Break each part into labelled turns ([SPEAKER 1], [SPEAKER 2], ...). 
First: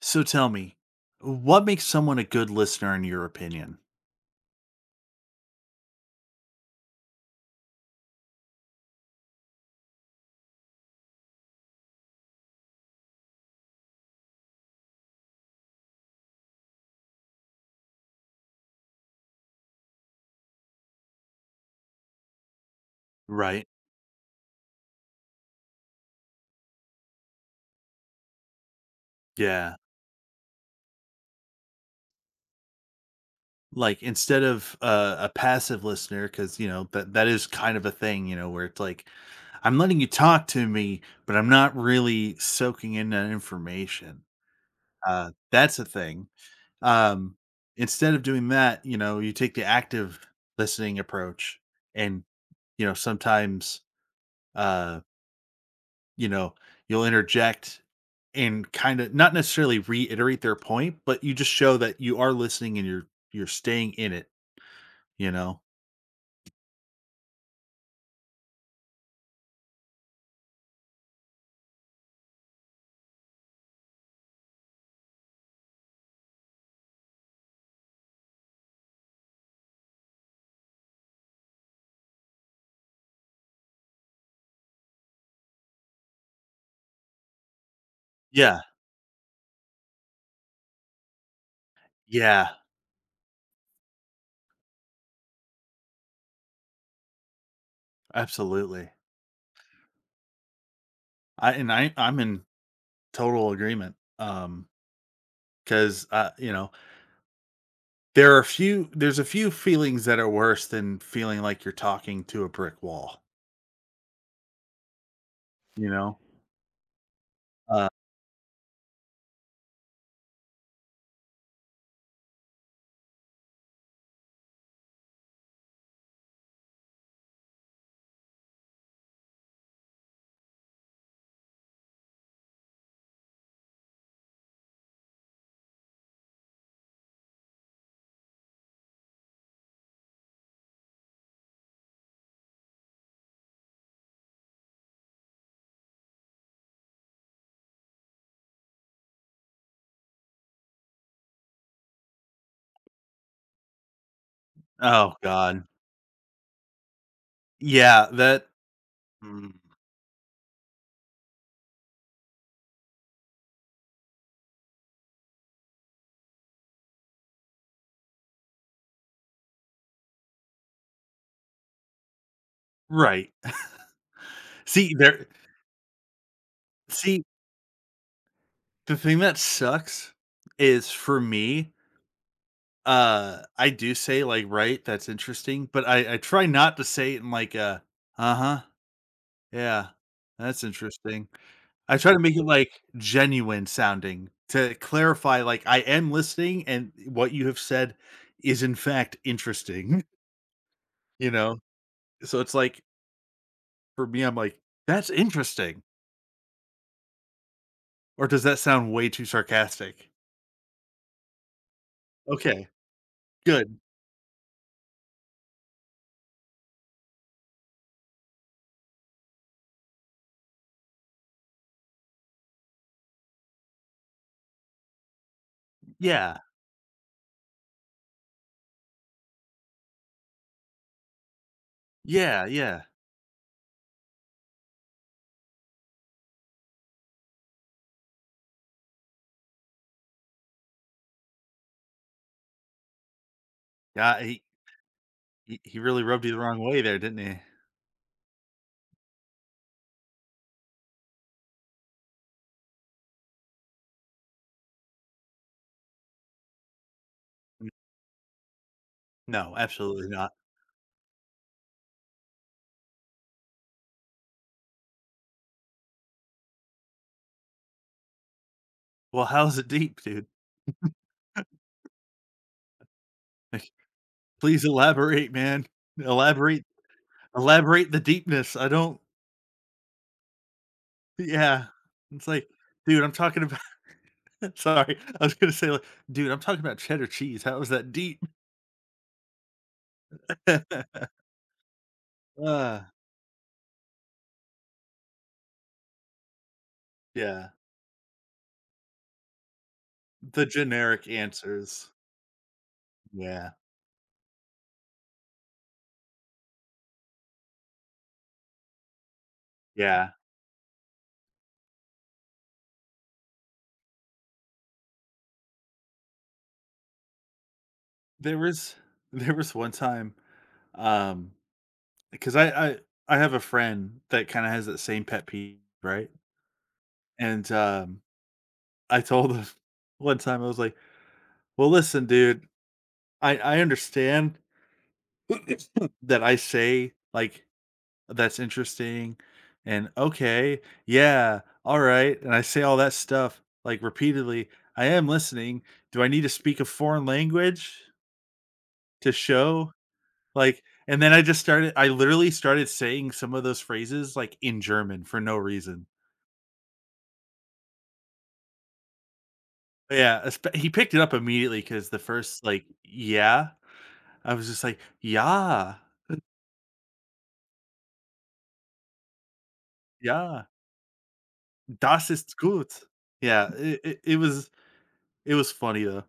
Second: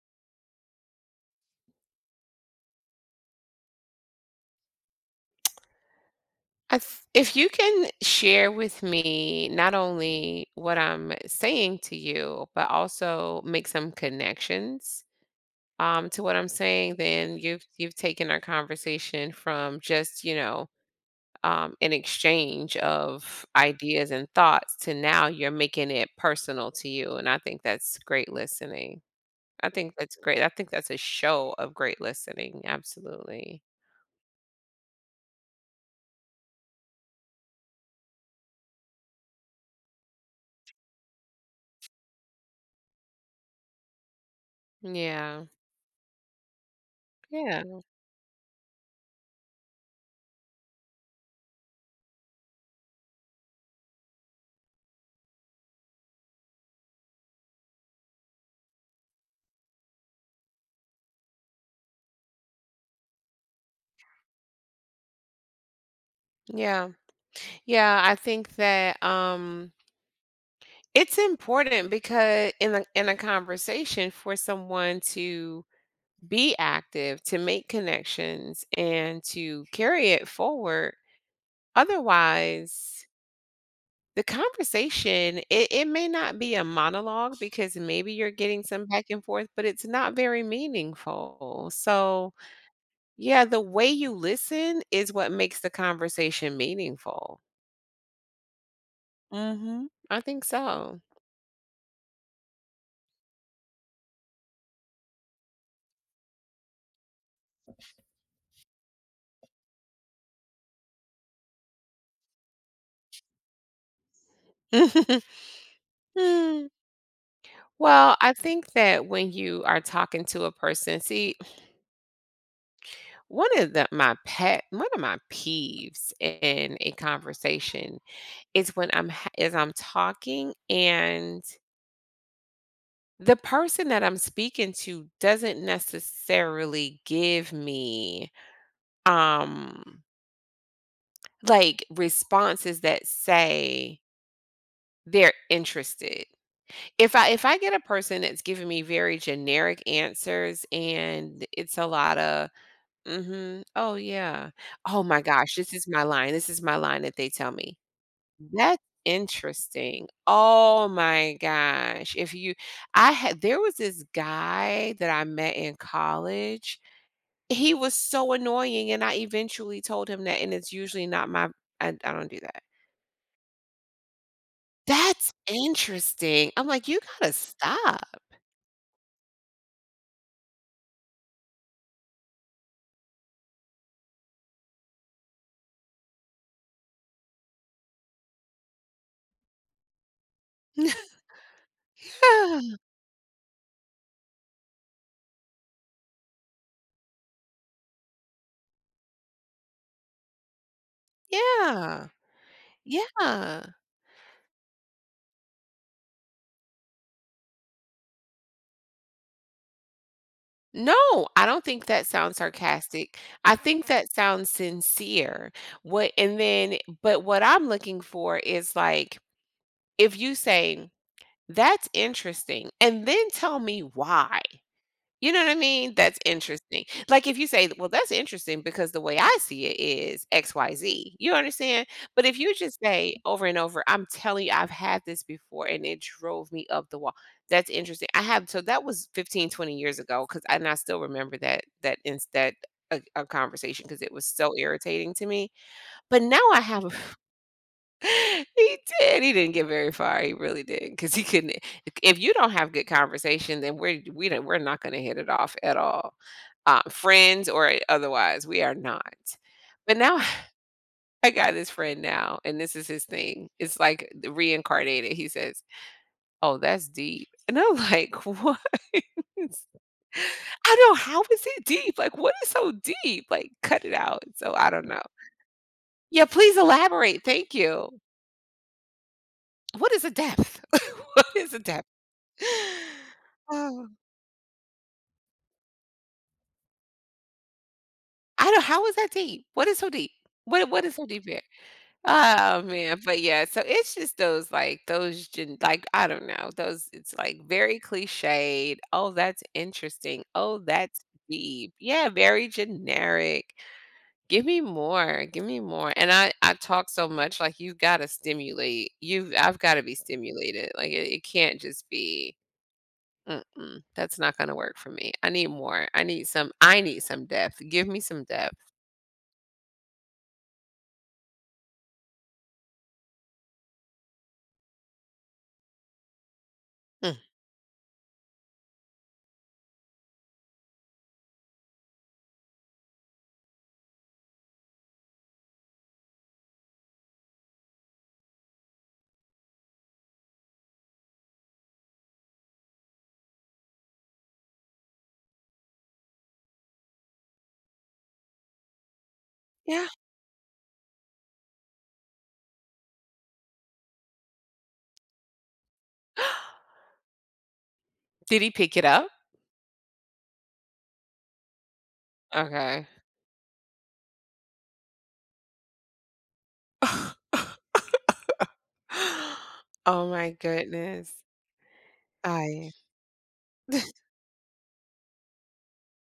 [SPEAKER 1] So tell me, what makes someone a good listener in your opinion?
[SPEAKER 2] If you can share with me not only what I'm saying to you, but also make some connections to what I'm saying, then you've taken our conversation from just an exchange of
[SPEAKER 1] Right.
[SPEAKER 2] ideas and thoughts to now you're making it personal to you, and I think that's great listening. I
[SPEAKER 1] Yeah.
[SPEAKER 2] think that's great. I think that's a show of great listening. Absolutely.
[SPEAKER 1] Like instead of a passive listener, because you know that is kind of a thing, you know, where it's like I'm letting you talk to me, but I'm not really soaking in that information.
[SPEAKER 2] Yeah.
[SPEAKER 1] That's a thing. Um,
[SPEAKER 2] Yeah.
[SPEAKER 1] instead of doing that, you know, you take the active listening approach, and you know sometimes uh you know, you'll interject and kind of not necessarily reiterate their point, but you just show that you are listening and you're staying in it, you know?
[SPEAKER 2] Yeah. Yeah, I think that it's important because in a conversation for someone to be active, to make connections and to carry it forward. Otherwise, the conversation it may not be a monologue because maybe you're
[SPEAKER 1] Yeah.
[SPEAKER 2] getting some back and forth, but it's not very meaningful. So
[SPEAKER 1] Yeah.
[SPEAKER 2] yeah, the way you listen is what makes the conversation meaningful.
[SPEAKER 1] Absolutely.
[SPEAKER 2] Hmm. I think so.
[SPEAKER 1] I and I I'm in total agreement. Because you know, there's a few feelings that are worse than feeling like you're talking to a brick wall, you know?
[SPEAKER 2] Mm.
[SPEAKER 1] Uh,
[SPEAKER 2] Well, I think that when you are talking to a person, see, one of my peeves in a conversation is when I'm ha- is I'm talking and the person that I'm speaking to doesn't necessarily give me um like responses that say they're interested. If I get a person that's giving me very generic answers and it's a lot of "Mhm. Oh, yeah. Oh
[SPEAKER 1] oh
[SPEAKER 2] my gosh,"
[SPEAKER 1] god.
[SPEAKER 2] this is my line, this is my line that they tell me.
[SPEAKER 1] Yeah, that
[SPEAKER 2] "That's
[SPEAKER 1] mm,
[SPEAKER 2] interesting. Oh my gosh." If you— I had— there was this guy that I met in college. He was so annoying, and I eventually told him that, and it's usually not my— I don't do that.
[SPEAKER 1] right. See there
[SPEAKER 2] "That's interesting." I'm like, "You
[SPEAKER 1] see
[SPEAKER 2] gotta stop."
[SPEAKER 1] The thing that sucks is for me, I do say like, "Right, that's interesting," but I try not to say it in like a, "Uh-huh, yeah, that's interesting." I try to make it
[SPEAKER 2] Yeah.
[SPEAKER 1] like genuine sounding to clarify like I am listening and what you have said is in fact interesting, you know?
[SPEAKER 2] Yeah.
[SPEAKER 1] So it's like
[SPEAKER 2] Yeah.
[SPEAKER 1] for me, I'm like, "That's interesting," or does that sound way too sarcastic?
[SPEAKER 2] No, I don't think that sounds
[SPEAKER 1] Okay,
[SPEAKER 2] sarcastic. I
[SPEAKER 1] good.
[SPEAKER 2] think that sounds sincere. What— and then, but what I'm looking for is like, if you say, "That's interesting," and then tell me why. You know what I mean? That's
[SPEAKER 1] Yeah,
[SPEAKER 2] interesting. Like, if you say, "Well, that's interesting because the way I see it is XYZ." You understand? But if
[SPEAKER 1] yeah,
[SPEAKER 2] you just
[SPEAKER 1] yeah.
[SPEAKER 2] say over and over, "I'm telling you, I've had this before and it drove me up the wall." That's interesting. I have— so that was 15, 20 years ago 'cause and I still remember that that ins that a conversation because it
[SPEAKER 1] Yeah,
[SPEAKER 2] was so irritating to me.
[SPEAKER 1] He really
[SPEAKER 2] But
[SPEAKER 1] rubbed you the
[SPEAKER 2] now
[SPEAKER 1] wrong
[SPEAKER 2] I
[SPEAKER 1] way
[SPEAKER 2] have
[SPEAKER 1] there, didn't he?
[SPEAKER 2] He did. He didn't get very far. He really didn't, because he couldn't— if you don't have good conversation, then we're we don't we're not gonna hit it off at all. Friends
[SPEAKER 1] N
[SPEAKER 2] or otherwise, we are not.
[SPEAKER 1] No,
[SPEAKER 2] But
[SPEAKER 1] absolutely
[SPEAKER 2] now
[SPEAKER 1] not.
[SPEAKER 2] I got this friend now, and this is his thing. It's like the reincarnated. He says, "Oh, that's deep." And I'm like, "What?"
[SPEAKER 1] Well, how's it deep, dude?
[SPEAKER 2] I know, how is it deep? Like, what is so deep? Like,
[SPEAKER 1] Like,
[SPEAKER 2] cut it out. So
[SPEAKER 1] please
[SPEAKER 2] I don't know.
[SPEAKER 1] elaborate, man.
[SPEAKER 2] Yeah, please
[SPEAKER 1] Elaborate
[SPEAKER 2] elaborate. Thank
[SPEAKER 1] Elaborate the
[SPEAKER 2] you.
[SPEAKER 1] deepness. I don't
[SPEAKER 2] What is a depth? What is a
[SPEAKER 1] yeah.
[SPEAKER 2] depth?
[SPEAKER 1] It's like, dude, I'm talking about
[SPEAKER 2] Oh,
[SPEAKER 1] sorry, I was gonna say, like, dude, I'm talking about cheddar cheese. How is that deep?
[SPEAKER 2] I don't— how is that deep? What is so deep? What is so deep here? Oh,
[SPEAKER 1] Uh,
[SPEAKER 2] man, but yeah, so it's just those, like, those gen— like, I don't know, those— it's, like,
[SPEAKER 1] yeah.
[SPEAKER 2] very cliched. "Oh, that's interesting.
[SPEAKER 1] The
[SPEAKER 2] Oh, that's
[SPEAKER 1] generic
[SPEAKER 2] deep."
[SPEAKER 1] answers.
[SPEAKER 2] Yeah, very generic.
[SPEAKER 1] Yeah.
[SPEAKER 2] Give me more," and I talk so much, like, you've got to stimulate. You have gotta stimulate. You've— I've gotta be
[SPEAKER 1] Yeah.
[SPEAKER 2] stimulated, like, it can't just be— Mm-mm, that's not gonna work for me. I need more. I need some— I need some depth. Give me some
[SPEAKER 1] There
[SPEAKER 2] depth.
[SPEAKER 1] was there was one time, um, because I have a friend that kinda has that same pet peeve, right?
[SPEAKER 2] Mm,
[SPEAKER 1] And, I told him one time, I was like, "Well, listen, dude, I understand that I say, like that's interesting,' and okay, yeah, alright,' and I say all that stuff, like, repeatedly. I am listening. Do I need to speak a foreign language to show?"
[SPEAKER 2] yeah.
[SPEAKER 1] Like and then I literally started saying some of those phrases, like, in German for no reason.
[SPEAKER 2] Did he pick it up?
[SPEAKER 1] Yeah, esp He picked it up immediately because the first, like,
[SPEAKER 2] Okay.
[SPEAKER 1] "Yeah" I was just like, yeah,
[SPEAKER 2] Oh my
[SPEAKER 1] yeah,
[SPEAKER 2] goodness.
[SPEAKER 1] das ist
[SPEAKER 2] I—
[SPEAKER 1] gut." Yeah, it it it was it was funny though.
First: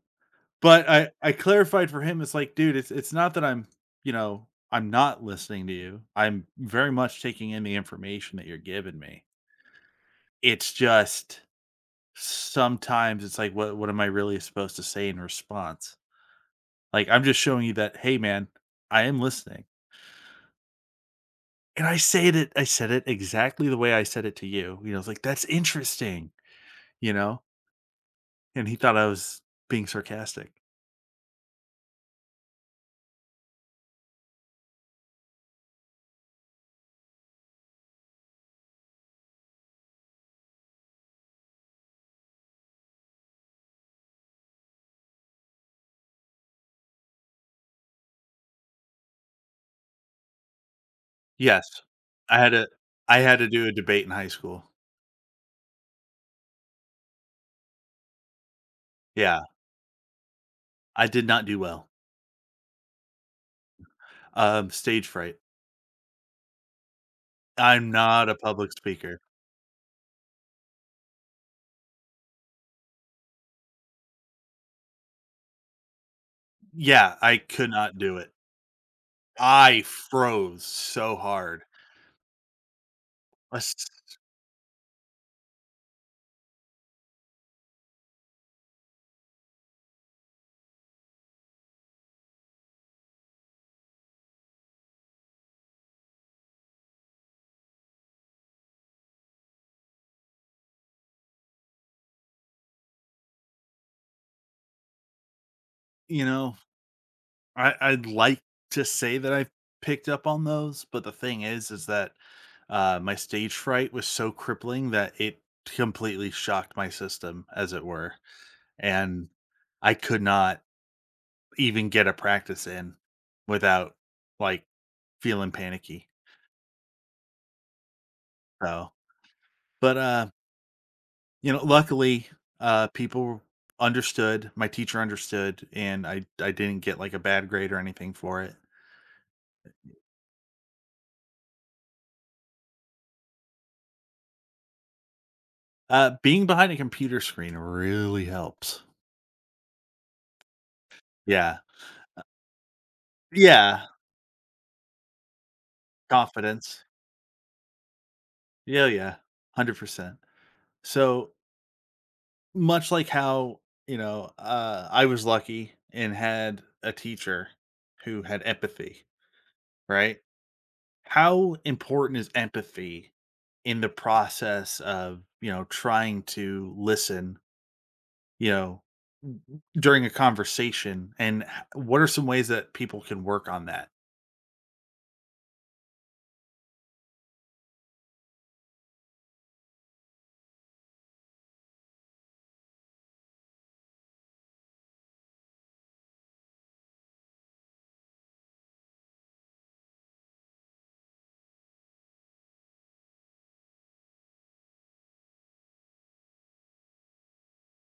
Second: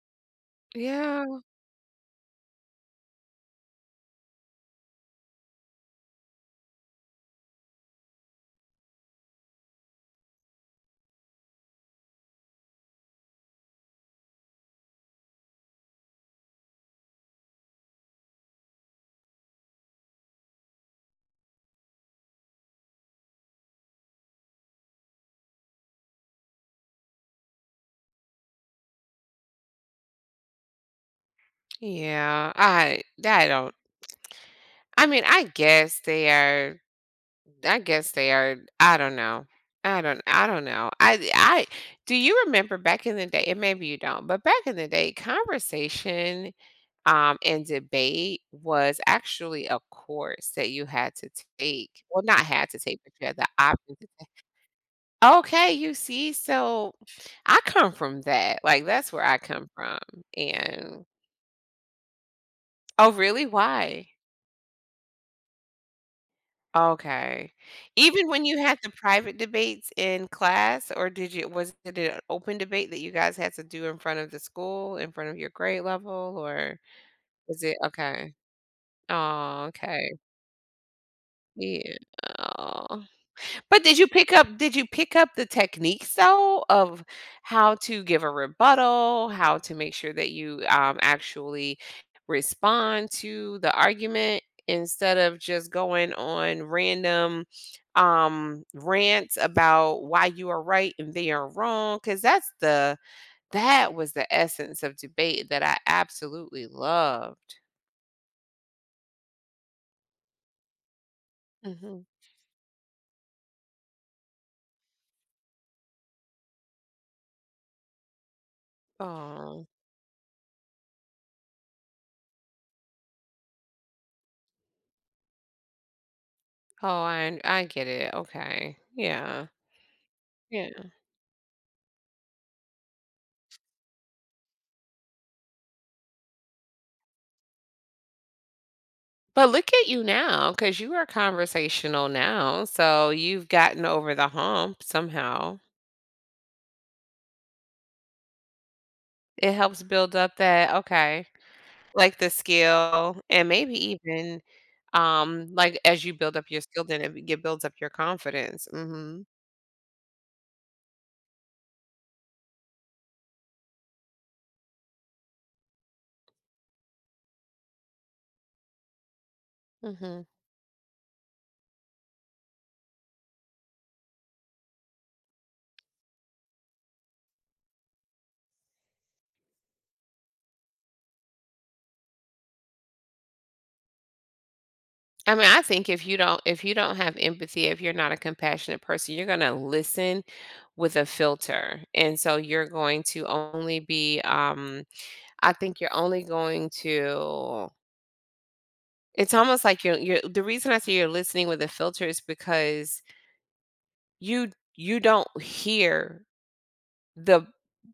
[SPEAKER 1] But I
[SPEAKER 2] Yeah.
[SPEAKER 1] clarified for him, it's like, "Dude, it's not that I'm, you know, I'm not listening to you. I'm very much taking in the information that you're giving me. It's just sometimes it's like, what am I really supposed to say in response? Like, I'm just showing you that, hey man, I am listening." And I said it exactly the way I said it to you. You know, it's like, "That's interesting," you know? And he thought I was being sarcastic.
[SPEAKER 2] Yeah. I don't— I mean, I guess they are— I guess they are— I don't know. I don't know. I do you remember back in the day, and maybe you don't, but back in the day, conversation in debate was actually a course that you had to
[SPEAKER 1] Yes.
[SPEAKER 2] take. Well,
[SPEAKER 1] I
[SPEAKER 2] not
[SPEAKER 1] had a
[SPEAKER 2] had to take, but
[SPEAKER 1] I
[SPEAKER 2] you had
[SPEAKER 1] had
[SPEAKER 2] the
[SPEAKER 1] to do a
[SPEAKER 2] option
[SPEAKER 1] debate
[SPEAKER 2] to
[SPEAKER 1] in high
[SPEAKER 2] take.
[SPEAKER 1] school.
[SPEAKER 2] Okay, you see, so I come from that. Like that's where I
[SPEAKER 1] Yeah,
[SPEAKER 2] come from. And
[SPEAKER 1] I did not do well.
[SPEAKER 2] oh, really? Why?
[SPEAKER 1] Stage fright.
[SPEAKER 2] Okay.
[SPEAKER 1] I'm not
[SPEAKER 2] Even
[SPEAKER 1] a
[SPEAKER 2] when you
[SPEAKER 1] public
[SPEAKER 2] had the
[SPEAKER 1] speaker.
[SPEAKER 2] private debates in class, or did you— was it an open debate that you guys had to do in front of the school, in front of your grade level, or
[SPEAKER 1] Yeah, I
[SPEAKER 2] was
[SPEAKER 1] could
[SPEAKER 2] it—
[SPEAKER 1] not do it.
[SPEAKER 2] okay? Oh,
[SPEAKER 1] I
[SPEAKER 2] okay.
[SPEAKER 1] froze so hard.
[SPEAKER 2] Yeah.
[SPEAKER 1] I s
[SPEAKER 2] But did you pick up the techniques though of how to give a rebuttal, how to make sure that you, actually respond to the argument instead of just going on random, rants about why you are right and they are wrong? Because that's the— that was the essence of debate that I
[SPEAKER 1] you know,
[SPEAKER 2] absolutely loved.
[SPEAKER 1] I I'd like to say that I picked up on those, but the thing is
[SPEAKER 2] Mhm.
[SPEAKER 1] that, my stage fright was so crippling that it completely shocked my system, as it were, and
[SPEAKER 2] Aw.
[SPEAKER 1] I could not even get a practice in without, like, feeling panicky,
[SPEAKER 2] Oh, I— I get it. Okay.
[SPEAKER 1] so
[SPEAKER 2] Yeah.
[SPEAKER 1] but,
[SPEAKER 2] Yeah.
[SPEAKER 1] you know, luckily, people understood, my teacher understood, and I didn't get, like, a bad grade or anything for it.
[SPEAKER 2] But look at you now, because you are conversational now, so you've gotten over the hump somehow.
[SPEAKER 1] Being behind a computer screen really helps.
[SPEAKER 2] It helps build up that— okay,
[SPEAKER 1] Yeah.
[SPEAKER 2] like, the skill and maybe
[SPEAKER 1] Yeah,
[SPEAKER 2] even, like, as you build up your
[SPEAKER 1] confidence.
[SPEAKER 2] skill, then it builds up your confidence.
[SPEAKER 1] Yeah, yeah,
[SPEAKER 2] Mhm,
[SPEAKER 1] 100%. So, much like how, you know, I was lucky and had a teacher who had empathy, right?
[SPEAKER 2] mhm.
[SPEAKER 1] How important is empathy in the process of, you know, trying to listen, you know, during a conversation? And h What are some ways that people can work on that?
[SPEAKER 2] I mean, I think if you don't— if you don't have empathy, if you're not a compassionate person, you're gonna listen with a filter, and so you're going to only be, I think you're only going to— it's almost like you're— you're the reason I say you're listening with a filter is because you— you don't hear the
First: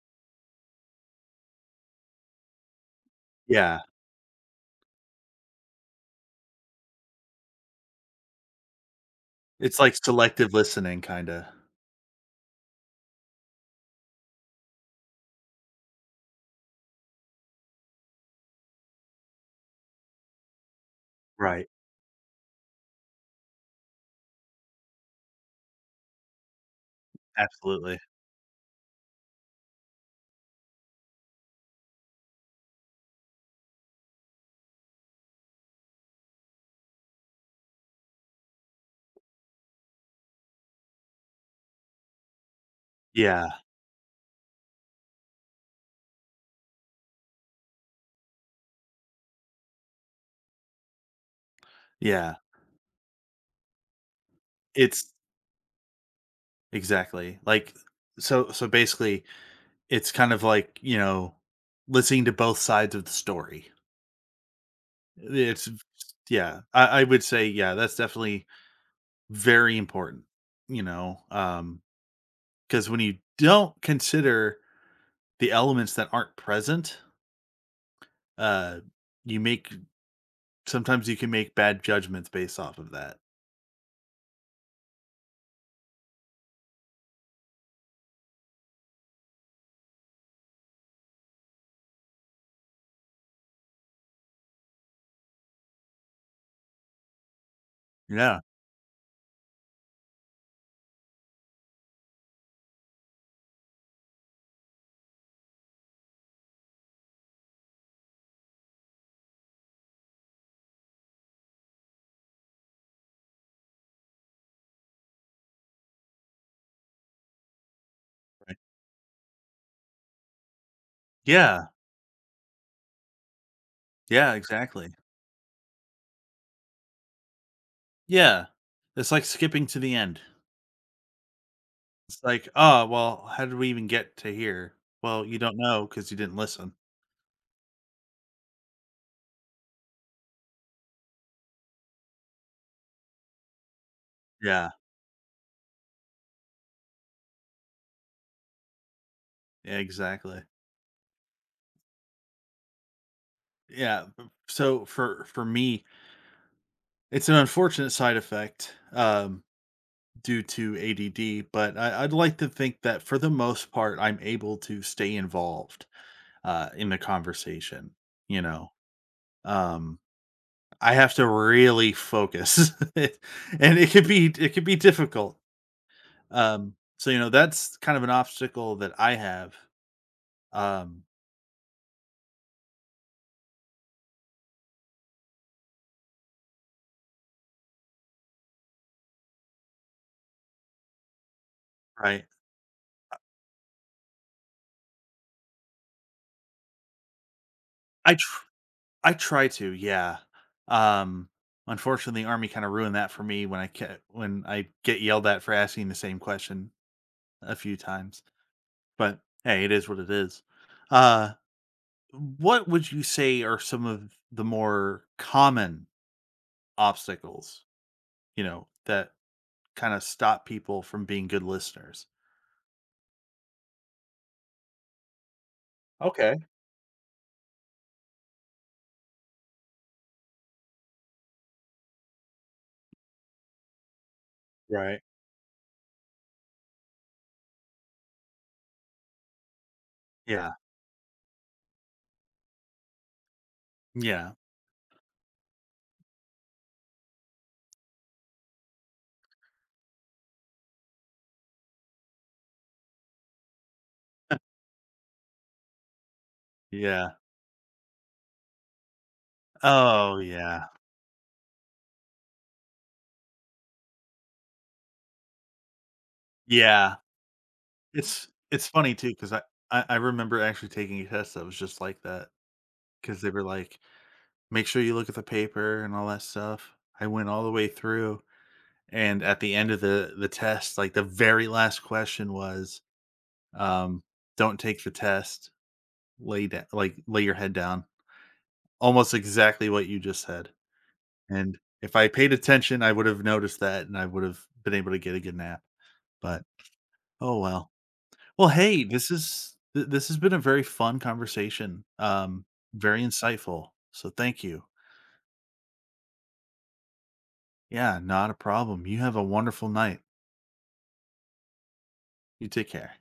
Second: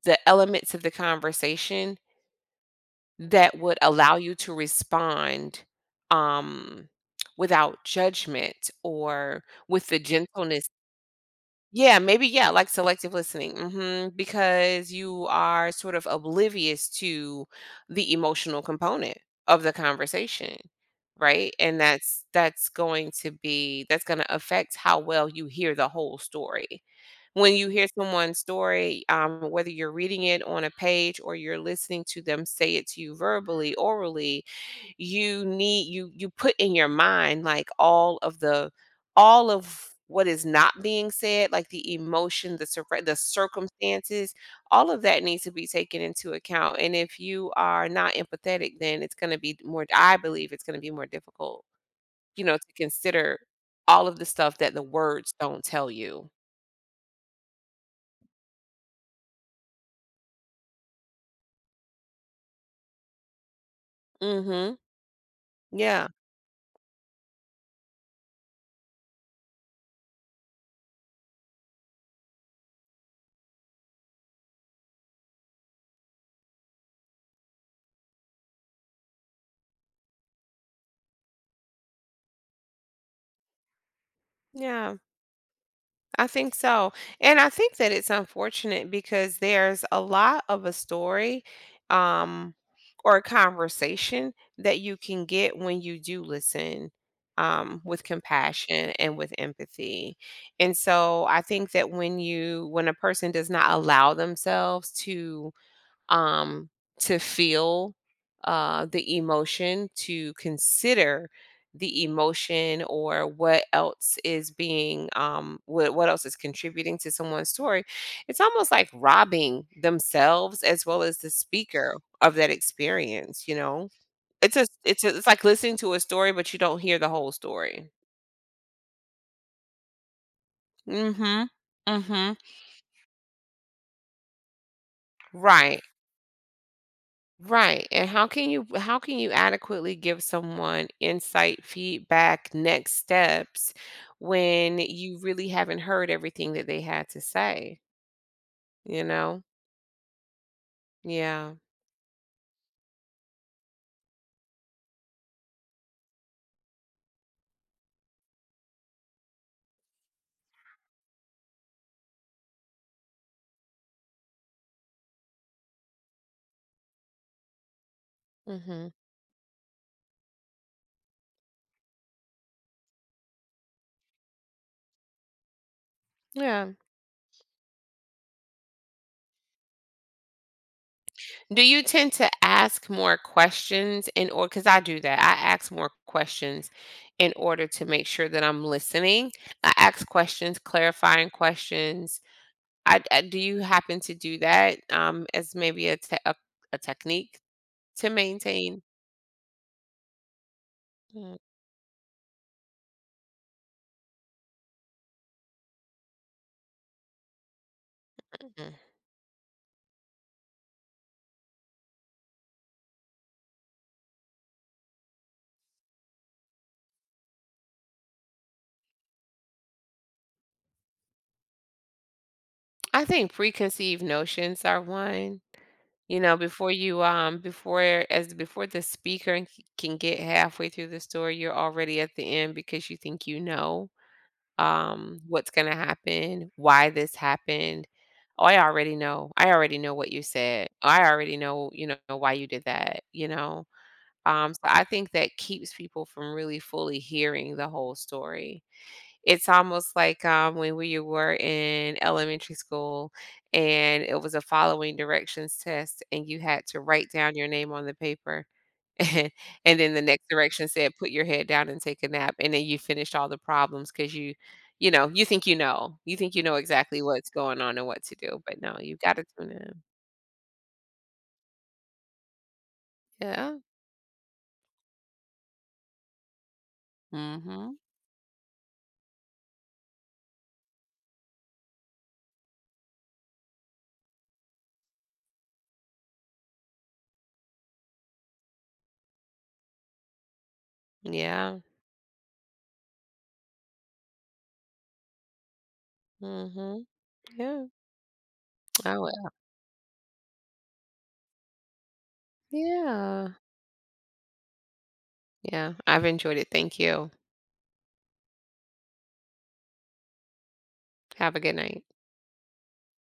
[SPEAKER 2] the elements of the conversation that would
[SPEAKER 1] Yeah.
[SPEAKER 2] allow you to respond, um, without judgment or
[SPEAKER 1] It's
[SPEAKER 2] with
[SPEAKER 1] like
[SPEAKER 2] the
[SPEAKER 1] selective
[SPEAKER 2] gentleness.
[SPEAKER 1] listening kinda.
[SPEAKER 2] Yeah, maybe, yeah, like selective listening. Mhm, because you are sort of oblivious to the emotional component of the conversation, right?
[SPEAKER 1] Right.
[SPEAKER 2] And that's— that's going to be— that's going to affect how well you hear the whole story. When you hear
[SPEAKER 1] Absolutely.
[SPEAKER 2] someone's story, whether you're reading it on a page or you're listening to them say it to you verbally, orally, you need— you put in your mind like all of the all of what is not being said, like the emotion, the the
[SPEAKER 1] Yeah.
[SPEAKER 2] circumstances, all of that needs to be taken into account, and if you are not empathetic, then it's going to be more— I believe it's going to be more difficult,
[SPEAKER 1] Yeah.
[SPEAKER 2] you know, to consider all of the stuff that the
[SPEAKER 1] It's
[SPEAKER 2] words don't tell you.
[SPEAKER 1] exactly. Like, so so basically, it's kind of like, you know, listening to both sides of the story.
[SPEAKER 2] Mhm.
[SPEAKER 1] It's
[SPEAKER 2] Yeah.
[SPEAKER 1] yeah. I would say, yeah, that's definitely very important, you know, because when you don't consider the elements that aren't present, uh, you make sometimes you can make bad judgments based off of that.
[SPEAKER 2] Yeah, I think so. And I think that it's unfortunate because there's a lot of a story, um, or a conversation that you can get when you do listen, with
[SPEAKER 1] Yeah.
[SPEAKER 2] compassion and with empathy. And so I think that when you— when a person does not allow themselves um, to feel the emotion, to consider the emotion or what else is being— um, what else is contributing to someone's story, it's almost like robbing themselves as well as the
[SPEAKER 1] Yeah.
[SPEAKER 2] speaker of that experience, you know.
[SPEAKER 1] Yeah,
[SPEAKER 2] It's a—
[SPEAKER 1] exactly.
[SPEAKER 2] it's a— it's like listening to a story but you don't hear the whole story.
[SPEAKER 1] Yeah. It's like skipping to the end.
[SPEAKER 2] Mm, mhm. Mm,
[SPEAKER 1] It's
[SPEAKER 2] mhm.
[SPEAKER 1] like, "Oh, well, how did we even get to here?" Well, you don't
[SPEAKER 2] Right.
[SPEAKER 1] know because you didn't listen.
[SPEAKER 2] Right. And how can you— how can you adequately give someone insight, feedback, next steps
[SPEAKER 1] Yeah,
[SPEAKER 2] when you really haven't heard everything that they had to say, you know?
[SPEAKER 1] exactly.
[SPEAKER 2] Yeah.
[SPEAKER 1] Yeah, b so for me, it's an unfortunate side effect, due to ADD, but I, I'd like to think that for the most part, I'm able to stay involved in the conversation. You know,
[SPEAKER 2] Mhm.
[SPEAKER 1] um, I have to really focus, and it could be difficult.
[SPEAKER 2] Yeah.
[SPEAKER 1] So you know, that's kind of an obstacle that I have. Um,
[SPEAKER 2] Do you tend to ask more questions in order— cuz I do that. I ask more questions in order to make sure that I'm listening. I ask questions, clarifying questions.
[SPEAKER 1] right?
[SPEAKER 2] I— do you happen to do that, um, as maybe a a technique? To
[SPEAKER 1] I tr-
[SPEAKER 2] maintain—
[SPEAKER 1] I try to, yeah. Um,
[SPEAKER 2] mm,
[SPEAKER 1] unfortunately, the army kind of ruined that for me when when I get yelled at for asking the same question a few times.
[SPEAKER 2] mm.
[SPEAKER 1] But hey, it is. Uh, what would you say are some of the more common obstacles, you know, that kind of stop people from being good listeners?
[SPEAKER 2] I think preconceived notions are one, you
[SPEAKER 1] Okay.
[SPEAKER 2] know, before you, before— as before the speaker can get halfway through the story, you're already at the end because you think you know,
[SPEAKER 1] Right.
[SPEAKER 2] what's gonna happen, why this happened. Oh, I already know. I already know what you
[SPEAKER 1] Yeah.
[SPEAKER 2] said. I already know, you know, why you did that, you know.
[SPEAKER 1] Yeah.
[SPEAKER 2] So I think that keeps people from really fully hearing the whole story. It's almost like, when we were in elementary school and it was a following directions test and you had to write
[SPEAKER 1] Yeah.
[SPEAKER 2] down your name on the paper. And then the
[SPEAKER 1] Oh
[SPEAKER 2] next
[SPEAKER 1] yeah.
[SPEAKER 2] direction said, "Put your head down and take a nap." And then you finished all the problems because you— you know, you think you know. You think you know
[SPEAKER 1] Yeah.
[SPEAKER 2] exactly what's going on and what to do, but
[SPEAKER 1] It's
[SPEAKER 2] no,
[SPEAKER 1] funny
[SPEAKER 2] you
[SPEAKER 1] too
[SPEAKER 2] gotta
[SPEAKER 1] because
[SPEAKER 2] tune in.
[SPEAKER 1] I remember actually taking a test that was just like that because they were
[SPEAKER 2] Yeah.
[SPEAKER 1] like, make sure you look at the paper and all that stuff. I went all the way
[SPEAKER 2] Mhm.
[SPEAKER 1] through. And at the end of the test, like the very last question was, um, "Don't take the test. Lay down, like lay your head down." Almost exactly what you just said. And
[SPEAKER 2] Yeah.
[SPEAKER 1] if I paid attention, I would have noticed that, and I would have been able to get a good nap. But
[SPEAKER 2] Mhm.
[SPEAKER 1] oh
[SPEAKER 2] Yeah.
[SPEAKER 1] well. Well, hey,
[SPEAKER 2] I
[SPEAKER 1] this
[SPEAKER 2] will.
[SPEAKER 1] is this has been a very fun conversation. Very
[SPEAKER 2] Yeah.
[SPEAKER 1] insightful. So thank you.
[SPEAKER 2] Yeah. I've enjoyed it. Thank you.
[SPEAKER 1] Yeah, not a problem. You have a wonderful night.
[SPEAKER 2] Have a good night.
[SPEAKER 1] You take care.